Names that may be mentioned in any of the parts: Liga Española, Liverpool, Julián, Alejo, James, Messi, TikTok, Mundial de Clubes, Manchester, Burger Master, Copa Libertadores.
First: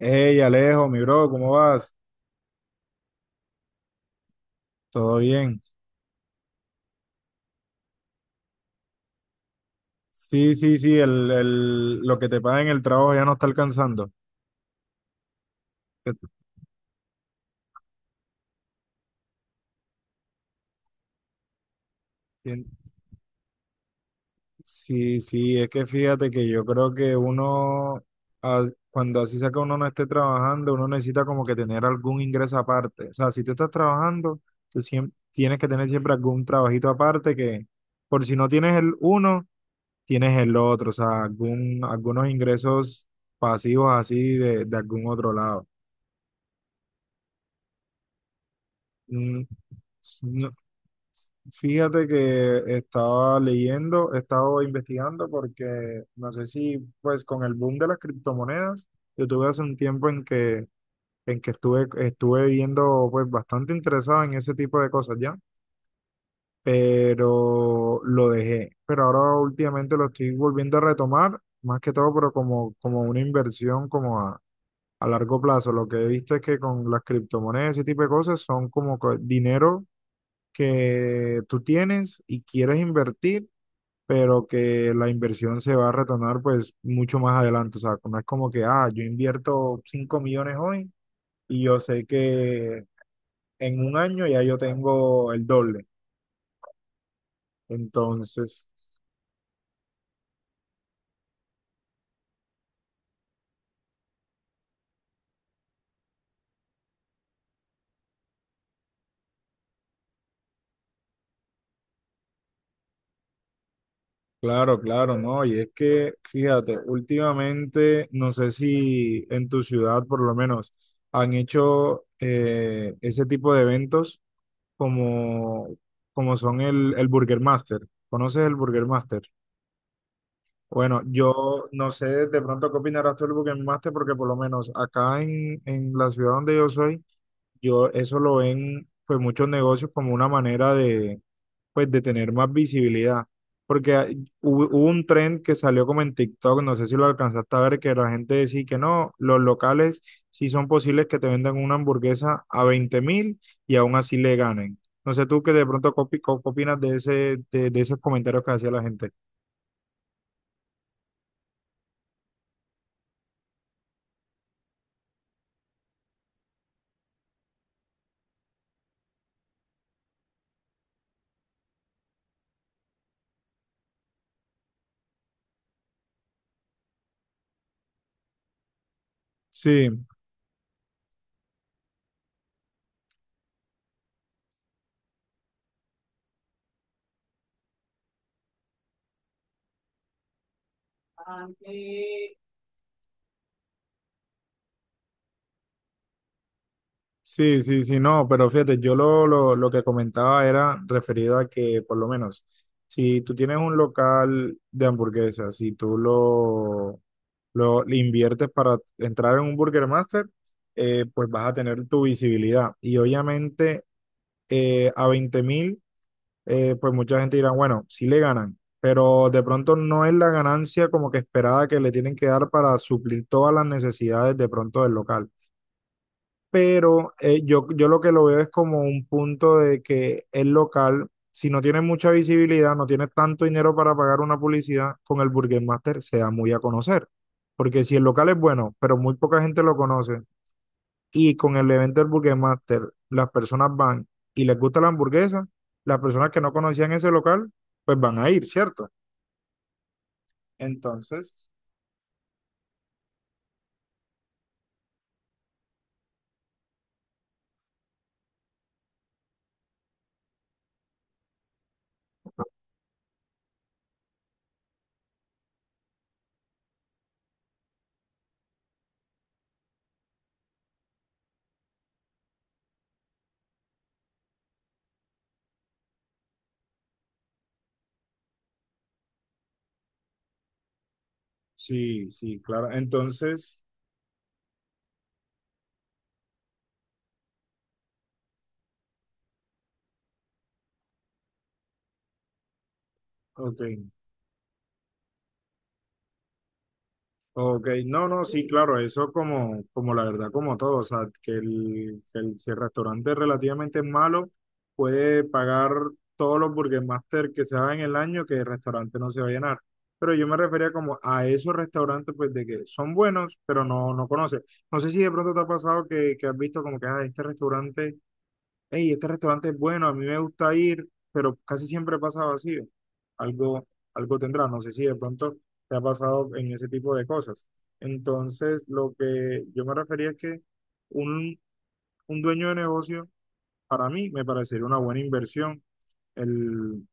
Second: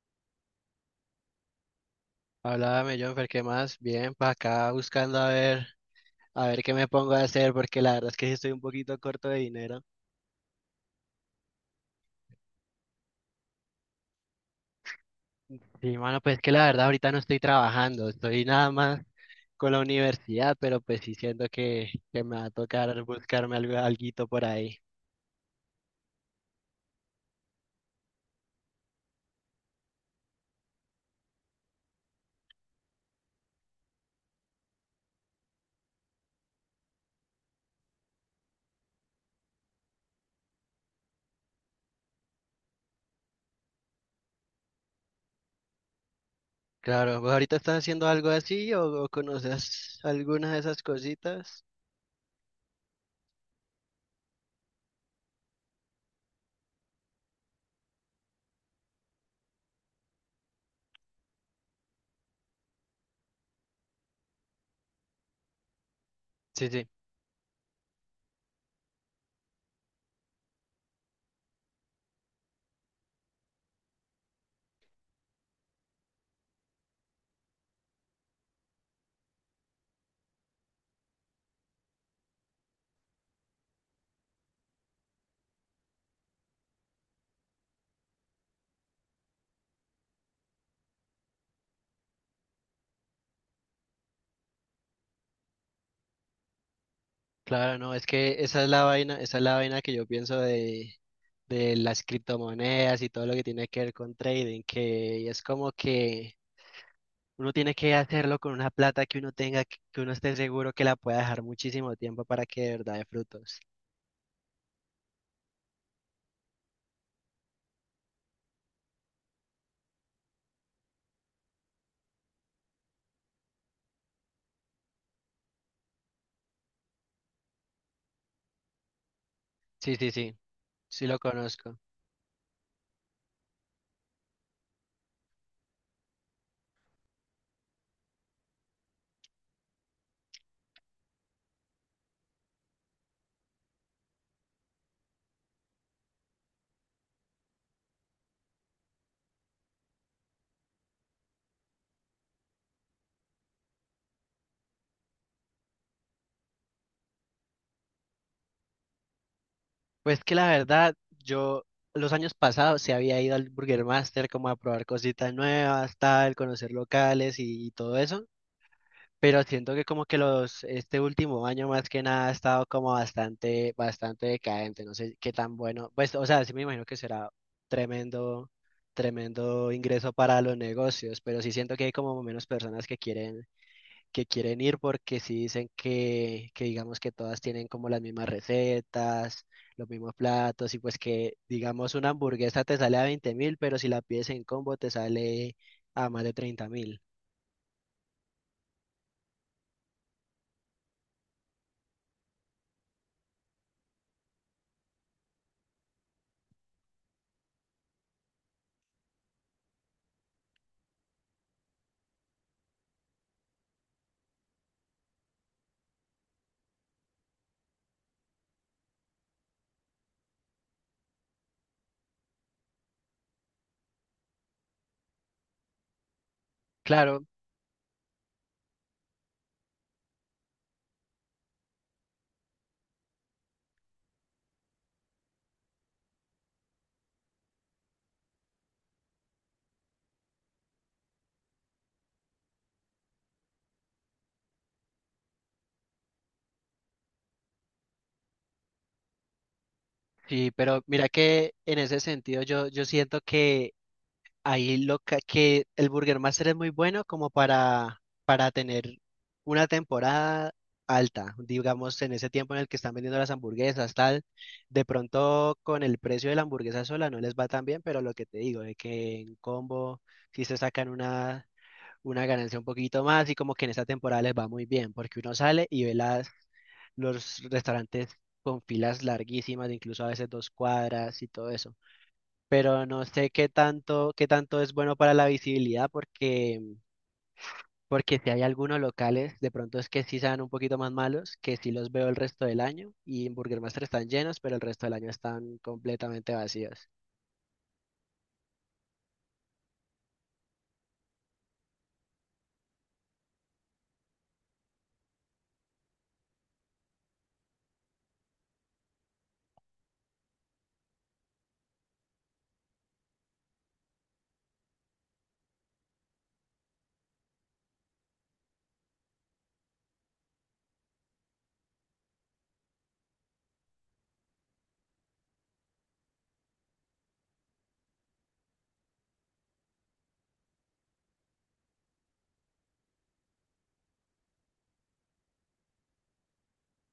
Hey, Alejo, mi bro, ¿cómo vas? Háblame, Jonfer, ¿qué más? Bien, para acá ¿Todo buscando bien? A ver qué me pongo a hacer, porque la verdad es que sí estoy un poquito corto de dinero. Sí, sí, sí, lo que te paga en el trabajo ya no está alcanzando. Sí, Que mano, tú pues que la verdad ahorita no estoy trabajando, estoy nada más con la universidad, pero pues sí siento que me va a tien- tocar buscarme algo, alguito por ahí. Sí, sí, es que fíjate que yo creo que uno, cuando así sea que uno no esté trabajando, uno necesita como que tener algún ingreso aparte. O sea, si tú estás trabajando, tienes que tener siempre algún trabajito aparte que, por si no tienes el uno, tienes el otro. O sea, algunos ingresos pasivos así de algún otro lado. Claro, ¿vos ahorita estás haciendo algo así o Mm. conoces No. alguna de esas cositas? Fíjate que estaba leyendo, estaba investigando porque no sé si pues con el boom de las criptomonedas, yo tuve hace un tiempo en que estuve viendo pues bastante interesado en ese tipo de cosas ya, Sí, sí. pero lo dejé. Pero ahora últimamente lo estoy volviendo a retomar, más que todo, pero como una inversión como a largo plazo. Lo que he visto es que con las criptomonedas, ese tipo de cosas son dinero que tú tienes y quieres invertir, pero que la inversión se va a retornar pues mucho más adelante. O sea, no es como que, yo invierto 5 millones hoy y yo sé que en un año ya yo tengo el doble. Claro, no, es que esa Entonces, es la vaina, esa es la vaina que yo pienso de las criptomonedas y todo lo que tiene que ver con trading, que es como que uno tiene que hacerlo con una plata que uno tenga, que uno esté seguro que la pueda dejar muchísimo tiempo para que de verdad dé frutos. claro, claro, ¿no? Y es que, fíjate, últimamente, no sé si en tu ciudad por lo menos han hecho ese tipo de eventos como, como son el Burger Master. ¿Conoces el Burger Master? Sí, sí, sí, Bueno, sí lo yo conozco. no sé de pronto qué opinarás tú del Burger Master, porque por lo menos acá en la ciudad donde yo soy, yo eso lo ven pues muchos negocios como una manera de, pues de tener más visibilidad. Porque hubo un trend que salió como en TikTok, no sé si lo alcanzaste a ver, que la gente decía que no, los locales sí son posibles que te vendan una hamburguesa a 20.000 y aún así le ganen. No sé tú que de pronto opinas de ese, de esos comentarios que hacía la gente. Pues que la verdad, yo los años pasados se había ido al Burger Master como a probar cositas nuevas, tal, conocer locales y todo eso. Pero siento que como que los, este último año más que nada ha estado como bastante, bastante decadente. No sé qué tan bueno. Pues, o sea, sí me imagino que será tremendo, tremendo Sí, ingreso para los negocios, pero sí siento que hay como menos personas que quieren ir porque sí dicen que digamos que todas tienen como las mismas recetas, los mismos platos, y pues que digamos una hamburguesa te sale a 20 mil, pero si la pides en combo te sale a más de 30.000. sí, sí, sí, no, pero fíjate, yo lo que comentaba era referido a que, por lo menos, si tú tienes un local de hamburguesas, si tú lo le inviertes para entrar en un Burger Master, pues vas a tener tu visibilidad. Y obviamente a 20.000, pues mucha gente dirá, bueno, sí le ganan, pero de pronto no es la ganancia como que esperada que le tienen que dar para suplir todas las necesidades de pronto del local, pero Claro. Yo lo que lo veo es como un punto de que el local, si no tiene mucha visibilidad, no tiene tanto dinero para pagar una publicidad, con el Burger Master se da muy a conocer. Porque si el local es bueno, pero muy poca gente lo conoce, y con el evento del Burger Master las personas van y les gusta la hamburguesa, las personas que no conocían ese local, pues van a ir, ¿cierto? Sí, pero mira Entonces, que en ese sentido yo, yo siento que que el Burger Master es muy bueno como para tener una temporada alta, digamos en ese tiempo en el que están vendiendo las hamburguesas, tal, de pronto con el precio de la hamburguesa sola no les va tan bien, pero lo que te digo, de que en combo si se sacan una ganancia un poquito más y como que en esta temporada les va muy bien, porque uno sale y ve las, los restaurantes con filas larguísimas, de incluso a veces 2 cuadras y todo eso. sí, sí, claro. Pero no sé Entonces, qué tanto es bueno para la visibilidad, porque, porque si hay algunos locales, de pronto es que sí sean un poquito más malos, que sí los veo el resto del año, y en ok. Burger Master están llenos, pero el resto del año están completamente vacíos. Ok, no, no, sí, claro, eso como la verdad, como todo, o sea, si el restaurante es relativamente malo, puede pagar todos los Burger Master que se hagan en el año, que el restaurante no se va a llenar. Pero yo me refería como a esos restaurantes, pues, de que son buenos, pero no conoces. No sé si de pronto te ha pasado que has visto como que, este restaurante es bueno, a mí me gusta ir, pero casi siempre pasa vacío. Algo, algo tendrá, no sé si de pronto te ha pasado en ese tipo de cosas. Entonces, lo que yo me refería es que un, un dueño de negocio, para mí, me parecería una buena inversión el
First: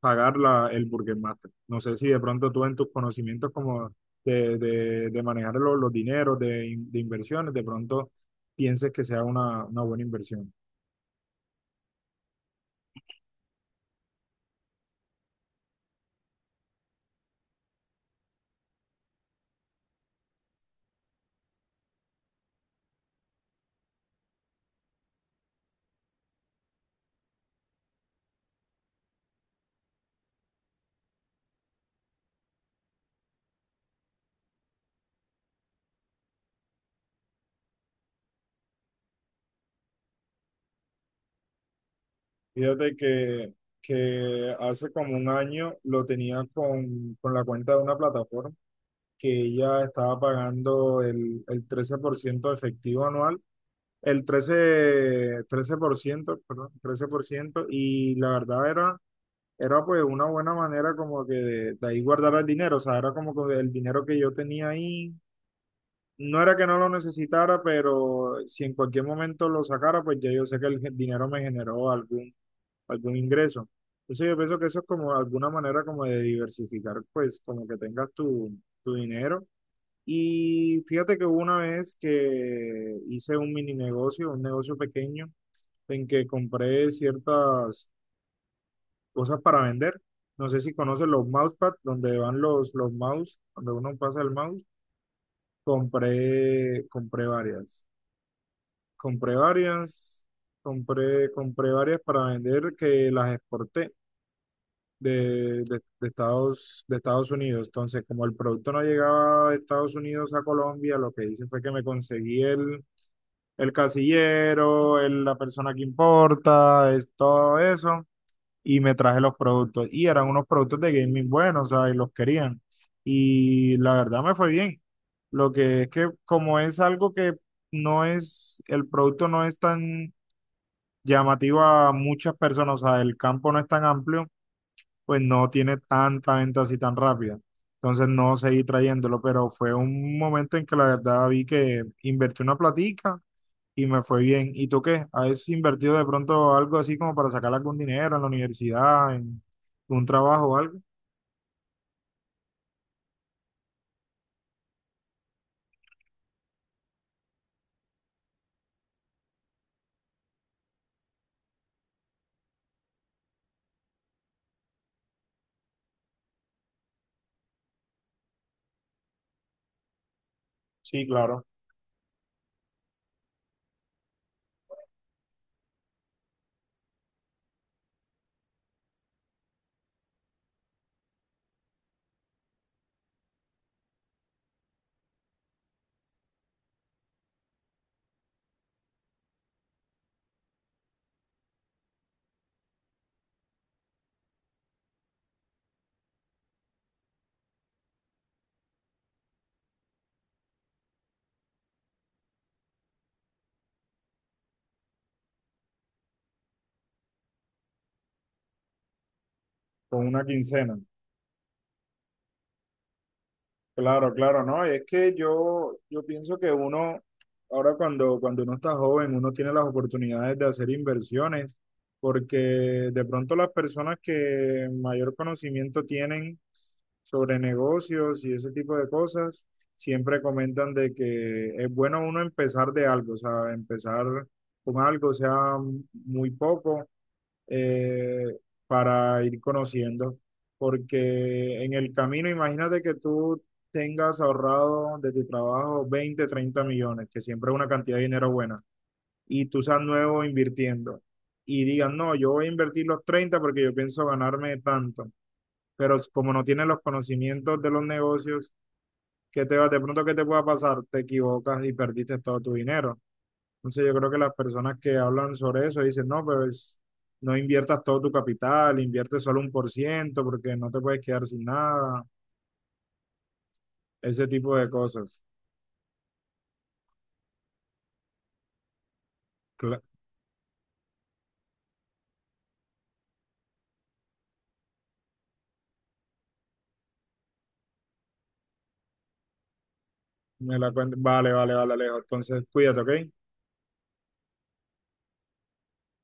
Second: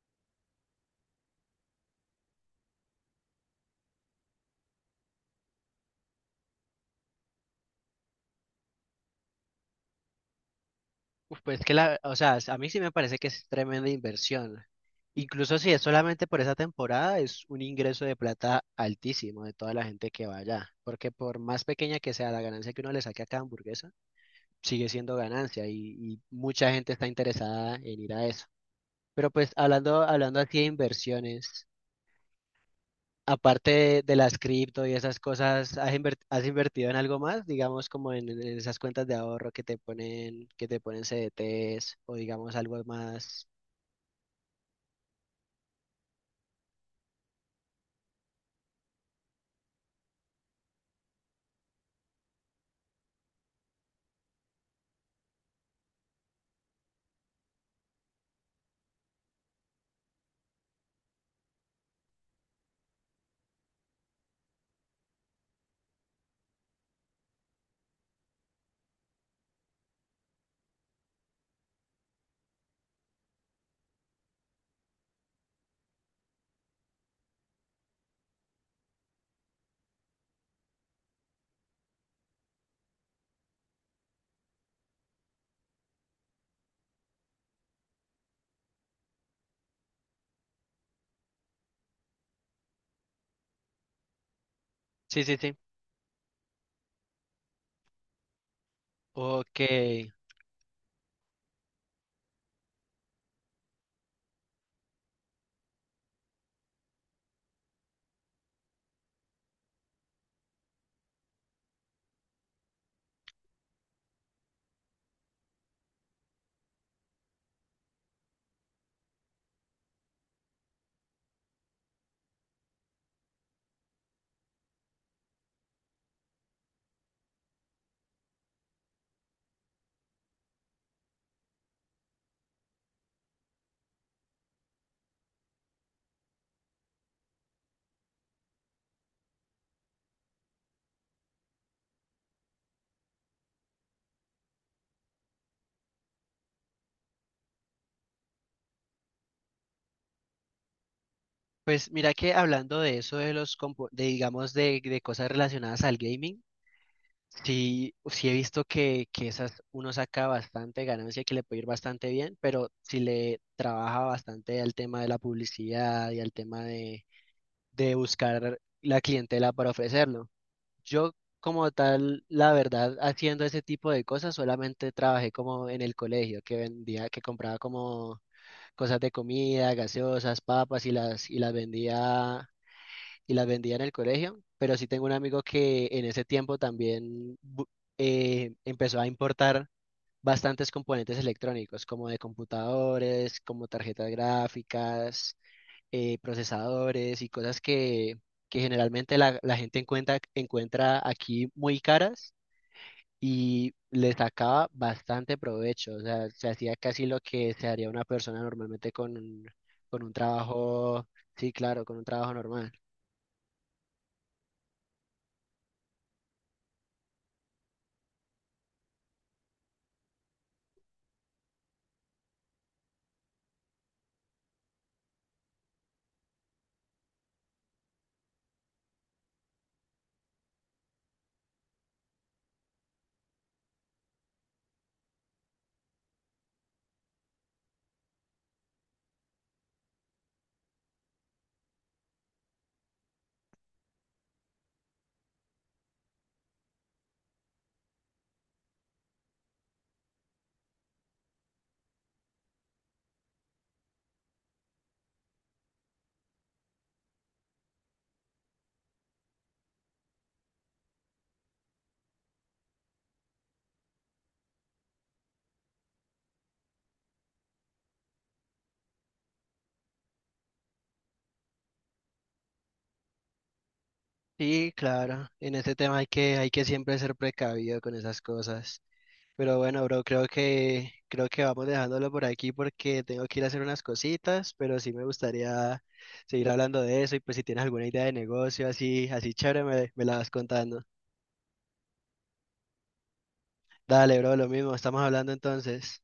pagar la, el Burger Master. No sé si de pronto tú en tus conocimientos como de manejar los dineros, de inversiones, de pronto pienses que sea una buena inversión. Uf, pues que la, o sea, a mí sí me parece que es tremenda inversión. Incluso si es solamente por esa temporada, es un ingreso de plata altísimo de toda la gente que va allá. Porque por más pequeña que sea la ganancia que uno le saque a cada hamburguesa, sigue siendo ganancia y mucha gente está interesada en ir a eso. Pero pues hablando, hablando aquí de inversiones. Aparte de las cripto y esas cosas, ¿ has invertido en algo más? Digamos como en esas cuentas de ahorro que te ponen CDTs o digamos algo Fíjate más. que hace como un año lo tenía con la cuenta de una plataforma que ella estaba pagando el 13% efectivo anual, el trece por ciento, perdón, 13%, y la verdad era pues una buena manera como que de ahí guardar el dinero, o sea, era como que el dinero que yo tenía ahí, no era que no lo necesitara, pero si en cualquier momento lo sacara, pues ya yo sé que el dinero me generó algún ingreso. Entonces yo pienso que eso es como alguna manera como de diversificar, pues como que tengas tu dinero. Y fíjate que hubo una vez que hice un mini negocio, un negocio pequeño, en que compré ciertas cosas para vender. No sé si conoces los mousepad, donde van los mouse, donde uno pasa el mouse. Sí, sí, sí. Compré varias. Compré Ok. varias, compré varias para vender que las exporté de Estados Unidos. Entonces, como el producto no llegaba de Estados Unidos a Colombia, lo que hice fue que me conseguí el casillero, la persona que importa, es, todo eso, y me traje los productos. Y eran unos productos de gaming buenos, o sea, y los querían. Y la verdad me fue bien. Lo que es que como es algo que el producto no es tan llamativo a muchas personas, o sea, el campo no es tan amplio, pues no tiene tanta venta así tan rápida. Entonces no seguí trayéndolo, pero fue un momento en que la verdad vi que invertí una platica y me fue bien. ¿Y tú qué? ¿Has invertido de pronto algo así como para sacar algún dinero en la universidad, en un trabajo o algo? Pues mira que hablando de eso, de digamos de cosas relacionadas al gaming, sí, sí he visto que esas uno saca bastante ganancia, que le puede ir bastante bien, pero si le trabaja bastante al tema de la publicidad y al tema de buscar la clientela para ofrecerlo. Sí, Yo claro, como tal, la verdad, haciendo ese tipo de cosas, solamente trabajé como en el colegio, que vendía, que compraba como cosas de comida, gaseosas, papas y las vendía y las vendía en el colegio. Pero sí tengo un amigo que en ese tiempo también empezó a importar bastantes componentes electrónicos, como de computadores, como tarjetas gráficas, procesadores y cosas que generalmente la, la gente encuentra, encuentra aquí muy caras y le sacaba bastante provecho. O sea, se hacía casi lo que se haría una persona normalmente con con un una quincena. trabajo, sí, claro, con un trabajo normal. Claro, claro, no, es que yo pienso que uno, ahora cuando uno está joven, uno tiene las oportunidades de hacer inversiones, porque de pronto las personas que mayor conocimiento tienen sobre negocios y ese tipo de cosas, siempre comentan de que es bueno uno empezar de algo, o sea, empezar con algo, sea muy poco, eh, para ir conociendo, porque en el camino, imagínate que tú tengas ahorrado de tu trabajo 20 30 millones, que siempre es una cantidad de dinero buena, y tú seas nuevo invirtiendo y digas no, yo voy a invertir los 30 porque yo pienso ganarme tanto, pero como no tienes los conocimientos de los negocios, ¿qué te va? De pronto, ¿qué te pueda pasar? Te equivocas y perdiste todo tu dinero. Entonces yo creo que las personas que hablan sobre eso dicen, no, pues no inviertas todo tu capital, invierte solo 1% porque no te puedes quedar sin nada, ese tipo de Sí, cosas. claro, en ese tema hay que siempre ser precavido con esas cosas. Pero Cla- bueno, bro, creo que vamos dejándolo por aquí porque tengo que ir a hacer unas cositas, pero sí me gustaría seguir hablando de eso y pues si tienes alguna idea de negocio así, así chévere, me la vas contando. Vale, vale, vale, Alejo. Entonces cuídate, ¿ok? Dale, bro, lo mismo, estamos hablando entonces.